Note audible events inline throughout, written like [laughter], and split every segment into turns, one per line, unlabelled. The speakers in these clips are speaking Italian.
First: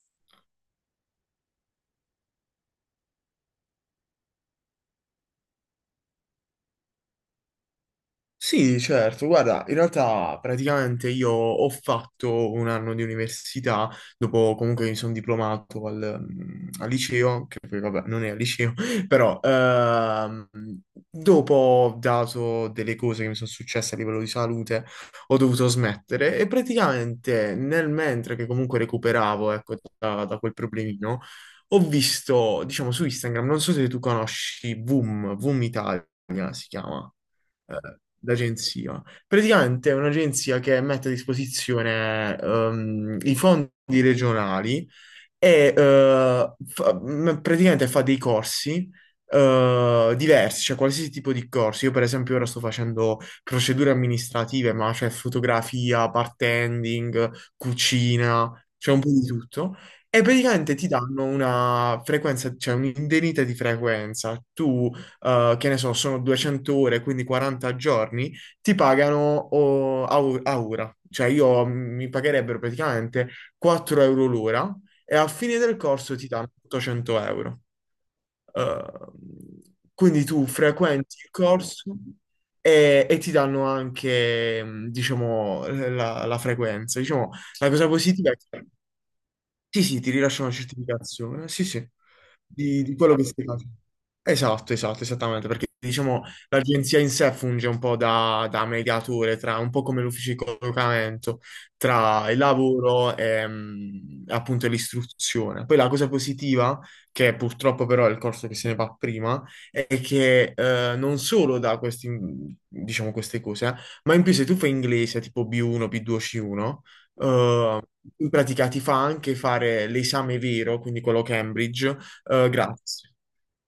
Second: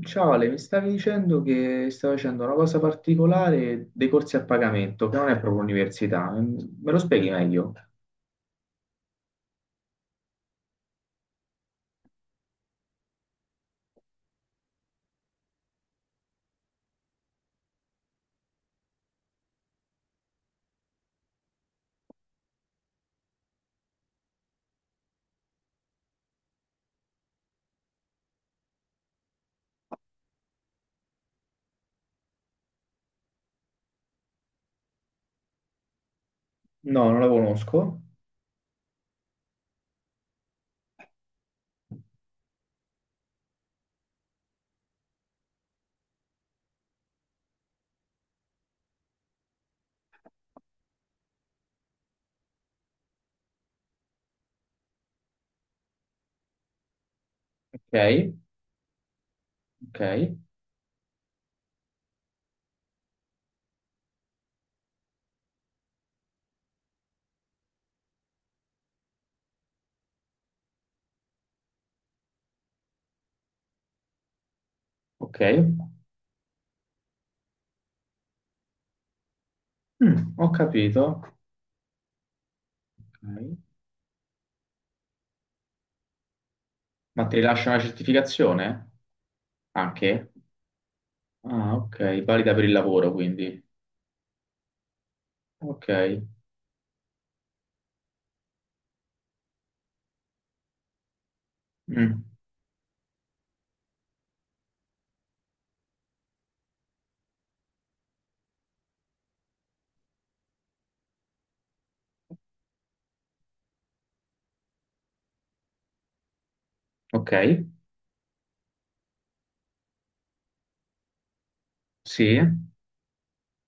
Ciao Ale, mi stavi dicendo che stai facendo una cosa particolare dei corsi a pagamento, che non è proprio università. Me lo spieghi meglio?
Sì, certo, guarda, in realtà praticamente io ho fatto un anno di università, dopo comunque mi sono diplomato al liceo, che poi vabbè non è al liceo, [laughs] però dopo ho dato delle cose che mi sono successe a livello di salute, ho dovuto smettere e praticamente nel mentre che comunque recuperavo, ecco, da quel problemino, ho visto, diciamo, su Instagram, non so se tu conosci Voom, Voom Italia si
No,
chiama
non la conosco.
d'agenzia. Praticamente è un'agenzia che mette a disposizione i fondi regionali e praticamente fa dei corsi diversi, cioè qualsiasi tipo di corsi. Io per esempio ora sto facendo procedure amministrative, ma c'è fotografia, bartending,
Ok,
cucina, c'è un po' di tutto.
ok,
E praticamente ti danno una frequenza, cioè un'indennità di frequenza. Tu che ne so, sono 200 ore, quindi 40 giorni, ti pagano a ora. Cioè io mi pagherebbero praticamente 4 euro l'ora e alla
ok.
fine del corso ti danno 800 euro. Eh,
Mm,
quindi tu
ho capito.
frequenti il corso e ti
Ok.
danno anche, diciamo, la frequenza.
Ma
Diciamo,
ti
la
rilascia una
cosa positiva è che
certificazione?
sì, sì, ti
Anche?
rilascia una certificazione, sì,
Ah,
sì,
ok, valida per il
di
lavoro,
quello che stai
quindi.
facendo. Esatto, esatto, esattamente, perché
Ok.
diciamo l'agenzia in sé funge un po' da mediatore, tra, un po' come l'ufficio di collocamento,
Mm,
tra il lavoro e appunto l'istruzione. Poi la cosa positiva, che purtroppo però è il corso che se ne va prima, è che non solo da questi, diciamo, queste cose, ma in più se tu fai inglese tipo B1, B2, C1,
ok,
eh, in pratica ti fa anche fare l'esame vero, quindi quello Cambridge,
sì.
gratis.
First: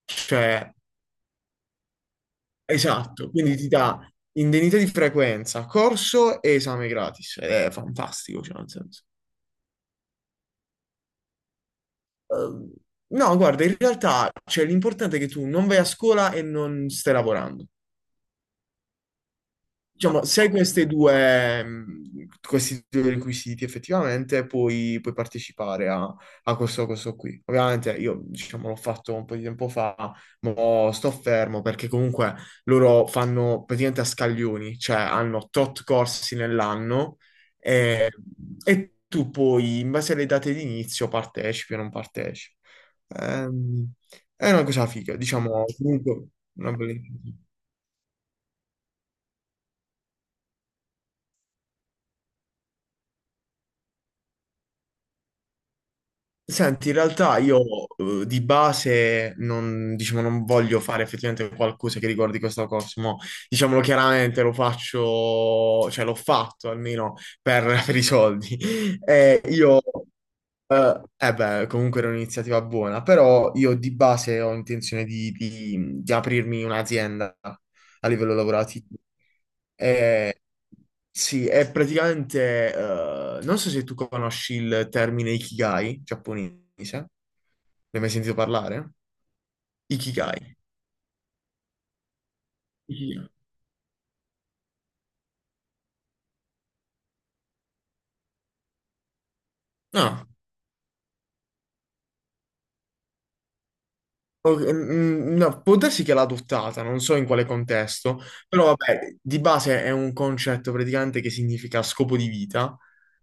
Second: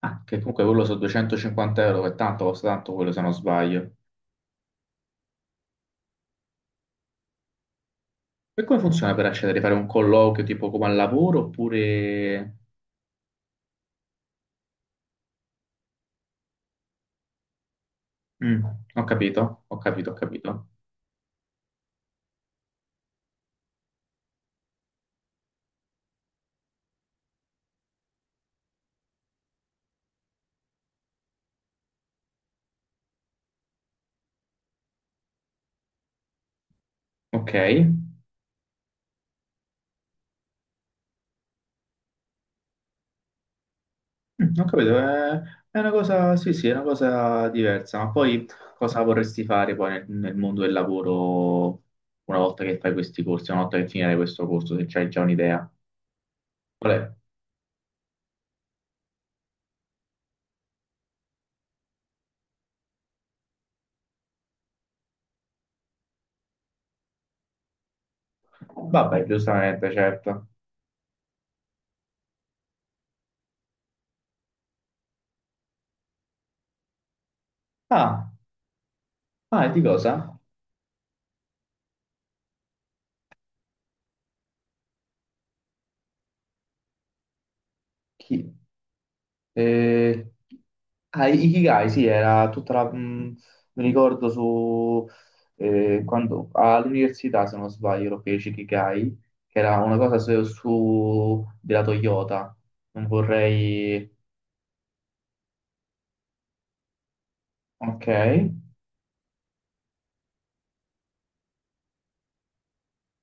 Ah, che comunque
Cioè,
quello sono 250 euro, che tanto costa tanto quello se
esatto,
non
quindi ti
sbaglio.
dà indennità di frequenza, corso e esame gratis. Ed è fantastico, cioè,
E
nel
come
senso.
funziona per accedere? Fare un colloquio tipo come al lavoro oppure...
Eh, no, guarda, in realtà, cioè, l'importante è che tu non vai a scuola e non stai lavorando.
Mm, ho capito, ho capito, ho
Diciamo, se hai
capito.
queste due, questi due requisiti effettivamente puoi partecipare a questo qui. Ovviamente io, diciamo, l'ho fatto un po' di tempo fa, ma sto fermo perché comunque loro fanno praticamente a scaglioni, cioè hanno tot corsi nell'anno
Ok,
e, e tu poi, in base alle date di inizio, partecipi o non partecipi. Ehm, è
mm,
una
ho
cosa
capito,
figa, diciamo,
è una
comunque
cosa, sì, sì,
una
è una
bella iniziativa.
cosa diversa, ma poi cosa vorresti fare poi nel mondo del lavoro una volta che fai questi corsi, una volta che finirai questo corso, se c'hai già un'idea?
Senti,
Qual
in
è?
realtà io di base non, diciamo, non voglio fare effettivamente qualcosa che riguardi questo corso, mo, diciamolo chiaramente, lo faccio, cioè l'ho fatto almeno [laughs] per i soldi.
Vabbè,
Io
giustamente, certo.
eh beh, comunque era un'iniziativa buona, però io di base ho intenzione di aprirmi un'azienda a
Ah,
livello lavorativo.
ah, e di cosa?
Eh, sì, è praticamente, non so se tu conosci il termine Ikigai giapponese, ne hai mai sentito
Chi?
parlare?
Eh,
Ikigai.
ah, Ikigai, sì, era tutta la...
Ikigai.
mi ricordo su... quando, all'università, se non sbaglio, lo feci Ikigai, che era una cosa
No.
su, della Toyota. Non vorrei...
Ok, no, può darsi che l'ha adottata, non so in quale
Ok.
contesto, però vabbè, di base è un concetto praticamente che significa scopo di vita.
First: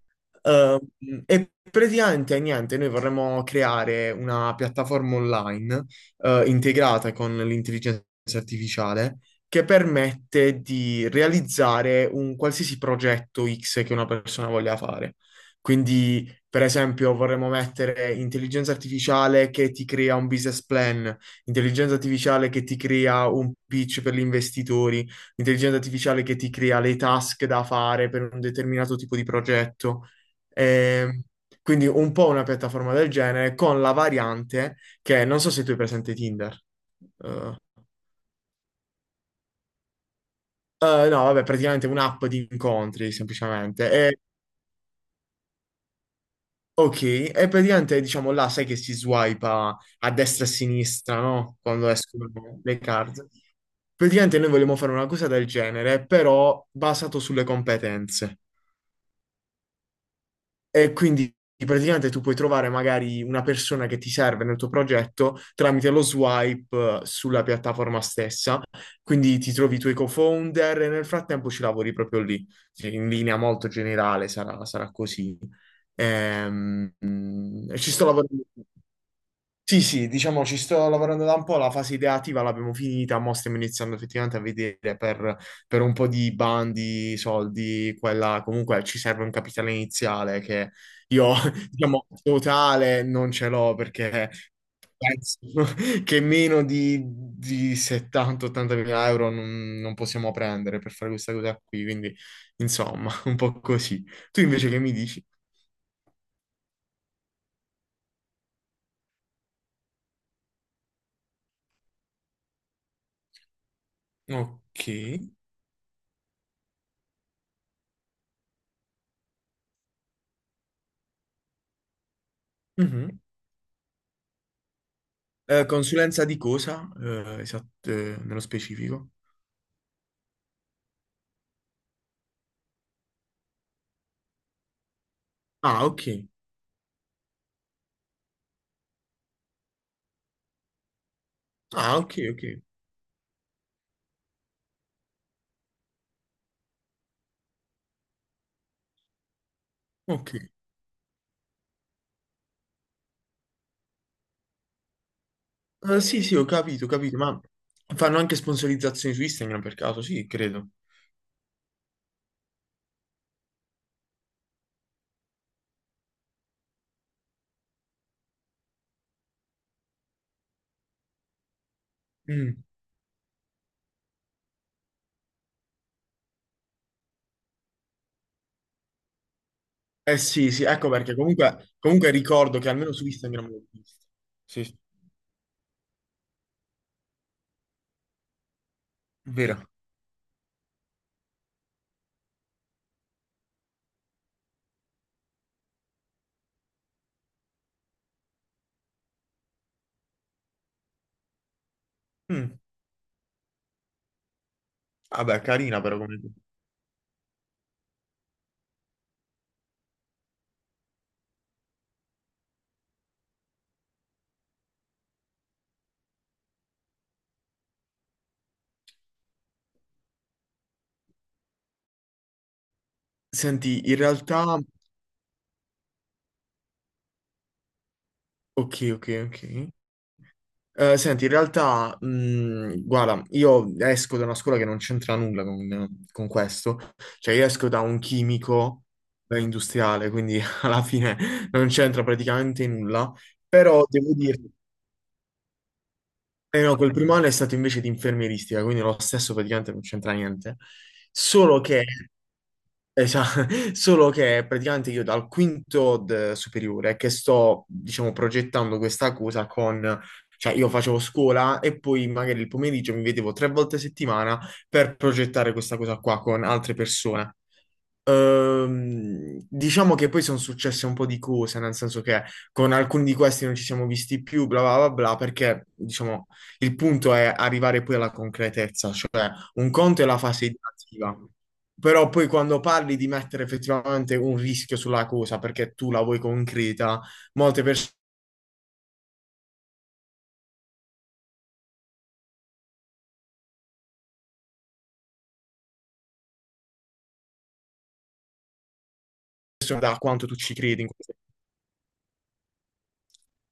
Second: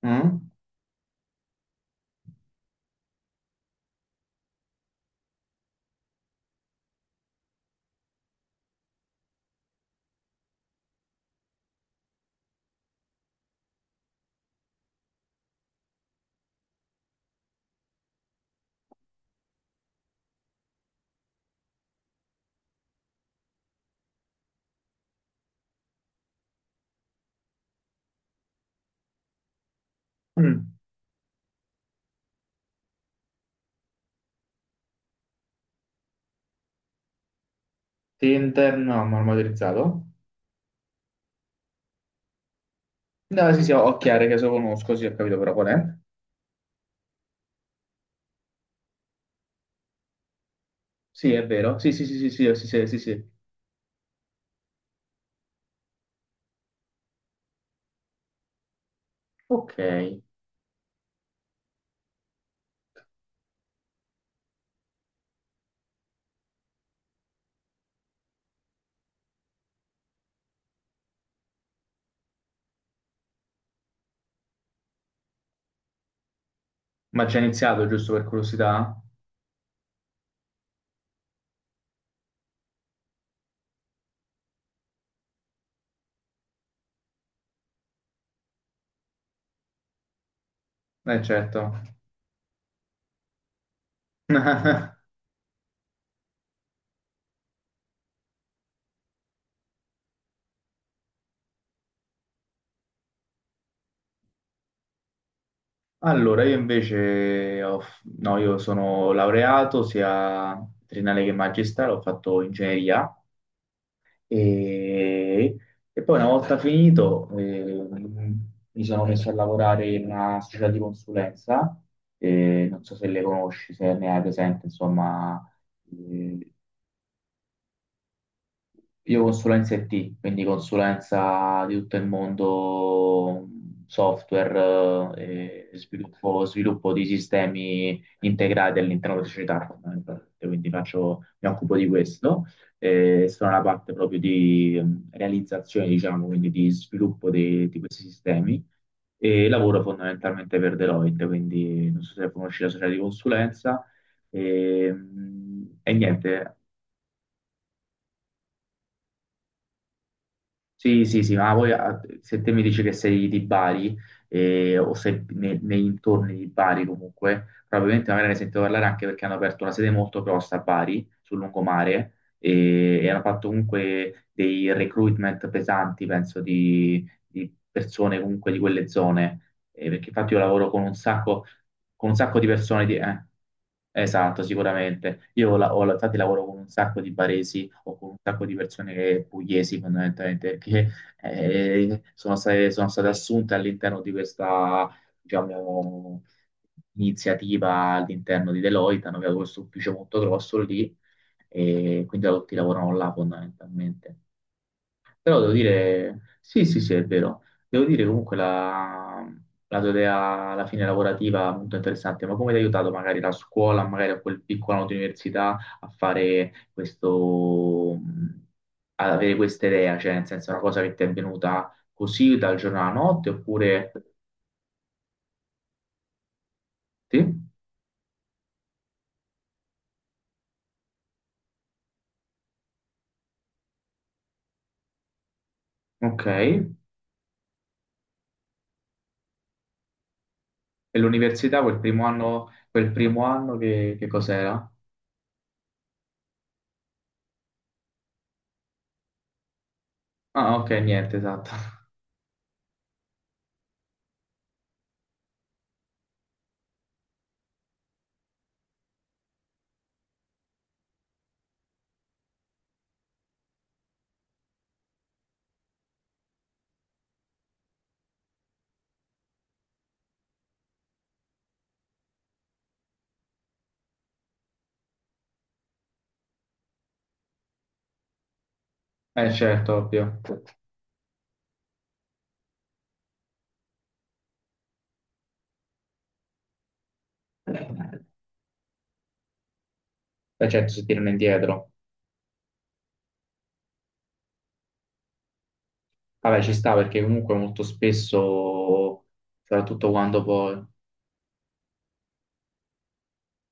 Mm?
Eh, e praticamente niente, noi vorremmo creare una piattaforma online integrata con l'intelligenza artificiale che permette di realizzare un qualsiasi progetto X che una persona voglia fare. Quindi, per esempio, vorremmo mettere intelligenza artificiale che ti crea un business plan, intelligenza artificiale che ti crea un pitch per gli investitori, intelligenza artificiale che ti crea le task da fare per un determinato tipo di progetto.
Mm.
Ehm, quindi un po' una piattaforma del genere con la variante che non so se tu hai presente Tinder. Eh,
Tinder, no, marmorizzato.
no, vabbè, praticamente un'app di incontri
No, sì, sì,
semplicemente.
ho
E-
chiaro che se lo conosco, sì, ho capito però qual è.
ok, e praticamente diciamo là sai che si swipa a destra e a sinistra,
Sì, è
no?
vero.
Quando
Sì, sì, sì, sì,
escono
sì, sì,
le
sì, sì,
card.
sì.
Praticamente noi vogliamo fare una cosa del genere, però basato sulle competenze.
Ok.
E quindi praticamente tu puoi trovare magari una persona che ti serve nel tuo progetto tramite lo swipe sulla piattaforma stessa. Quindi ti trovi i tuoi co-founder e nel frattempo ci lavori proprio lì. Cioè, in linea molto generale sarà così. Ehm,
Ma già
mm,
iniziato,
ci sto
giusto per
lavorando.
curiosità?
Sì, sì, diciamo ci sto lavorando da un po', la fase ideativa l'abbiamo finita, mo stiamo iniziando effettivamente a vedere per un po' di bandi, soldi, quella comunque ci serve un capitale iniziale che io,
Certo.
[laughs] diciamo, totale non ce l'ho perché
[laughs]
penso [laughs] che meno di 70-80 mila euro non possiamo prendere per fare questa cosa qui, quindi insomma, [laughs] un po' così. Tu invece che mi dici?
Allora, io invece, ho f- no, io sono laureato sia triennale che magistrale, ho fatto ingegneria
Ok.
e, e poi una volta finito mi sono messo a lavorare in una società di consulenza, non so se
Mhm.
le conosci, se ne hai presente, insomma,
Consulenza di
eh,
cosa? Esatto, nello specifico.
io consulenza IT, quindi consulenza di tutto il mondo software e
Ah, ok.
sviluppo, sviluppo di sistemi integrati all'interno della società, fondamentalmente. Quindi mi occupo di
Ah, ok, ok.
questo. Sono la parte proprio di realizzazione, diciamo, quindi di sviluppo di questi sistemi e lavoro
Ok.
fondamentalmente per Deloitte, quindi non so se conosci la società di consulenza. E
Sì, sì,
niente,
ho capito, ma fanno anche sponsorizzazioni su Instagram per caso, sì, credo.
sì, sì, sì, ma voi ah, se te mi dici che sei di Bari o sei nei intorni di Bari comunque, probabilmente magari ne sento parlare anche perché hanno aperto una sede molto grossa a Bari, sul lungomare,
Mm.
e hanno fatto comunque dei recruitment pesanti, penso, di persone comunque di quelle zone. Perché
Eh
infatti io
sì, sì,
lavoro
ecco perché comunque,
con
comunque
un sacco di
ricordo che
persone
almeno
di...
su Instagram l'ho visto.
esatto,
Sì, sì.
sicuramente. Io ho, la- ho- Infatti lavoro con un sacco di baresi o con un sacco di persone
Vero.
pugliesi fondamentalmente che sono state assunte all'interno di questa, diciamo, iniziativa all'interno di Deloitte, hanno creato questo ufficio molto grosso lì e quindi tutti
Mm.
lavorano là fondamentalmente. Però
Vabbè,
devo
carina però come.
dire, sì, sì, sì, è vero. Devo dire comunque la, la tua idea alla fine lavorativa è molto interessante, ma come ti ha aiutato magari la scuola, magari a quel piccolo anno di università a fare questo, ad avere questa idea, cioè nel senso è una cosa che ti è venuta così dal giorno alla notte,
Senti,
oppure
in realtà.
sì?
Ok, ok, ok. Senti, in realtà, guarda, io esco da una scuola che non c'entra nulla con,
Ok.
con
E
questo, cioè io esco da un chimico industriale, quindi [laughs] alla fine
l'università
non c'entra praticamente
quel
nulla,
primo anno
però
che
devo dirti,
cos'era?
eh no, quel primo anno è stato invece di infermieristica, quindi lo stesso praticamente non c'entra niente,
Ah, ok, niente, esatto.
solo che.
[laughs]
Esatto, [laughs] solo che praticamente io dal quinto superiore che sto, diciamo, progettando questa cosa con, cioè io facevo scuola e poi magari il pomeriggio mi vedevo tre volte a settimana per progettare questa cosa qua con altre persone. Diciamo che poi sono successe un po' di cose, nel senso che con alcuni di questi non ci siamo visti più, bla bla bla bla, perché diciamo il punto è arrivare poi alla concretezza,
Eh
cioè un
certo,
conto è la
ovvio.
fase ideativa, però poi quando parli di mettere effettivamente un rischio sulla cosa perché tu la vuoi concreta, molte persone
La gente si tirano indietro. Vabbè, ci sta perché comunque molto spesso, soprattutto
da
quando
quanto tu ci
poi...
credi in questo.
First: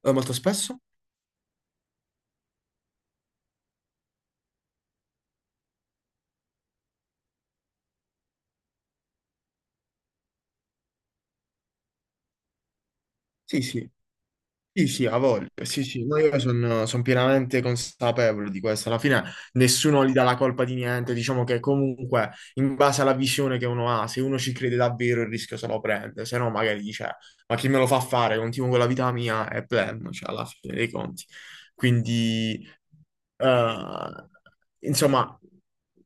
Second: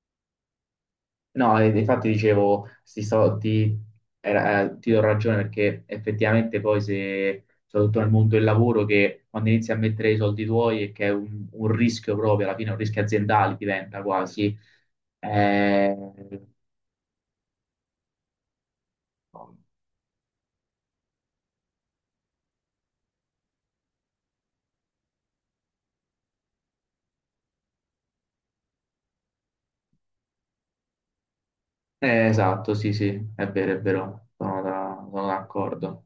Molto spesso?
No, infatti dicevo, sti soldi, ti do ragione perché effettivamente poi se, soprattutto nel mondo del lavoro, che quando inizi a mettere i soldi tuoi e che è un rischio proprio, alla fine un rischio aziendale
Sì, sì.
diventa quasi...
Sì, sì, ha voglia. Sì,
Eh,
sì, ma io sono pienamente consapevole di questo. Alla fine nessuno gli dà la colpa di niente. Diciamo che comunque, in base alla visione che uno ha, se uno ci crede davvero, il rischio se lo prende. Se no, magari dice, ma chi me lo fa fare? Continuo con la vita mia e pleno, cioè, alla fine dei conti. Quindi,
esatto, sì, sì, è
eh,
vero, sono
insomma.
d'accordo.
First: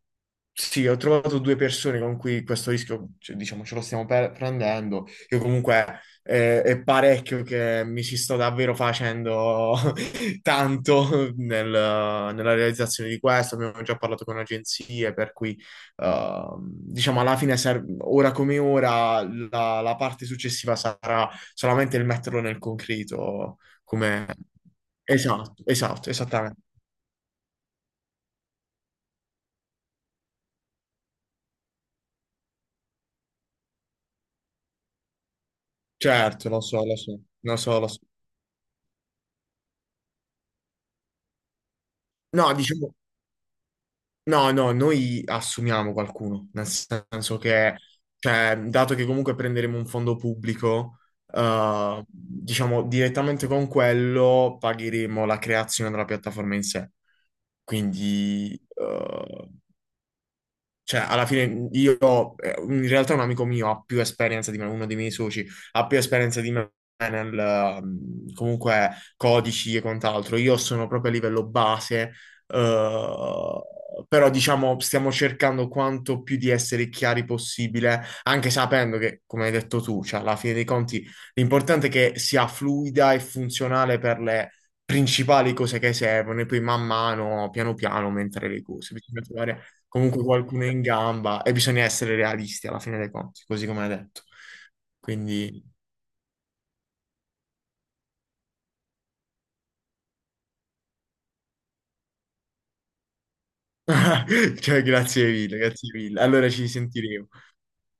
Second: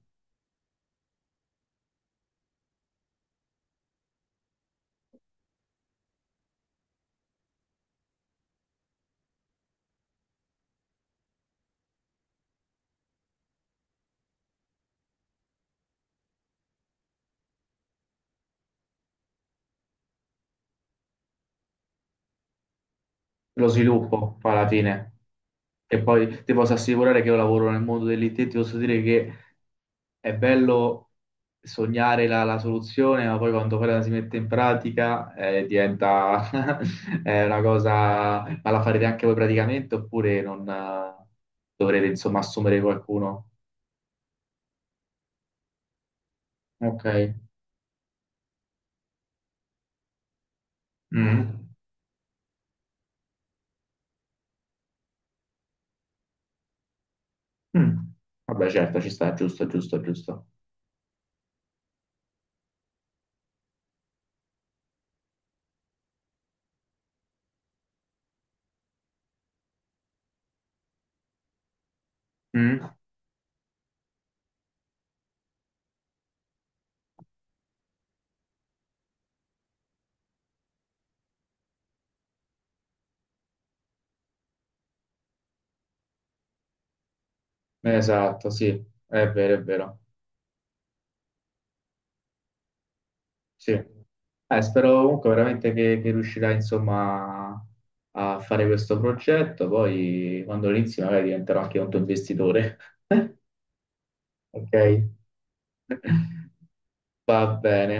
Sì, ho trovato due persone con cui questo rischio, cioè, diciamo, ce lo stiamo prendendo. Io comunque è parecchio che mi ci sto davvero facendo [laughs] tanto nella realizzazione di questo. Abbiamo già parlato con agenzie, per cui diciamo alla fine, ora come ora, la parte successiva sarà solamente il metterlo nel concreto.
Lo
Come?
sviluppo, poi alla fine.
Esatto,
E
esatto,
poi ti
esattamente.
posso assicurare che io lavoro nel mondo dell'IT, ti posso dire che è bello sognare la, la soluzione, ma poi quando poi la si mette in pratica diventa
Certo, lo so, lo so,
[laughs] è
lo
una
so, lo so.
cosa... Ma la farete anche voi praticamente oppure non dovrete insomma
No,
assumere
diciamo.
qualcuno?
No, no, noi assumiamo qualcuno, nel
Ok.
senso che, cioè, dato che comunque prenderemo un fondo pubblico,
Mm.
diciamo direttamente con quello pagheremo la creazione della piattaforma in sé.
Mm.
Quindi,
Vabbè certo, ci sta, giusto, giusto, giusto.
cioè, alla fine io, in realtà un amico mio ha più esperienza di me, uno dei miei soci, ha più esperienza di me nel, comunque, codici e quant'altro. Io sono proprio a livello base,
Mm.
eh, però diciamo stiamo cercando quanto più di essere chiari possibile, anche sapendo che, come hai detto tu, cioè, alla fine dei conti l'importante è che sia fluida e funzionale per le principali cose che servono e poi man mano, piano piano, aumentare
Esatto,
le
sì,
cose. Bisogna
è vero, è
trovare
vero.
comunque qualcuno è in gamba e bisogna essere realisti alla fine dei conti, così
Sì.
come hai detto.
Spero comunque
Quindi,
veramente che riuscirai insomma a fare questo progetto, poi quando lo inizi magari diventerò anche un tuo investitore. [laughs]
[laughs]
Ok,
cioè, grazie mille, grazie mille. Allora ci sentiremo.
va bene.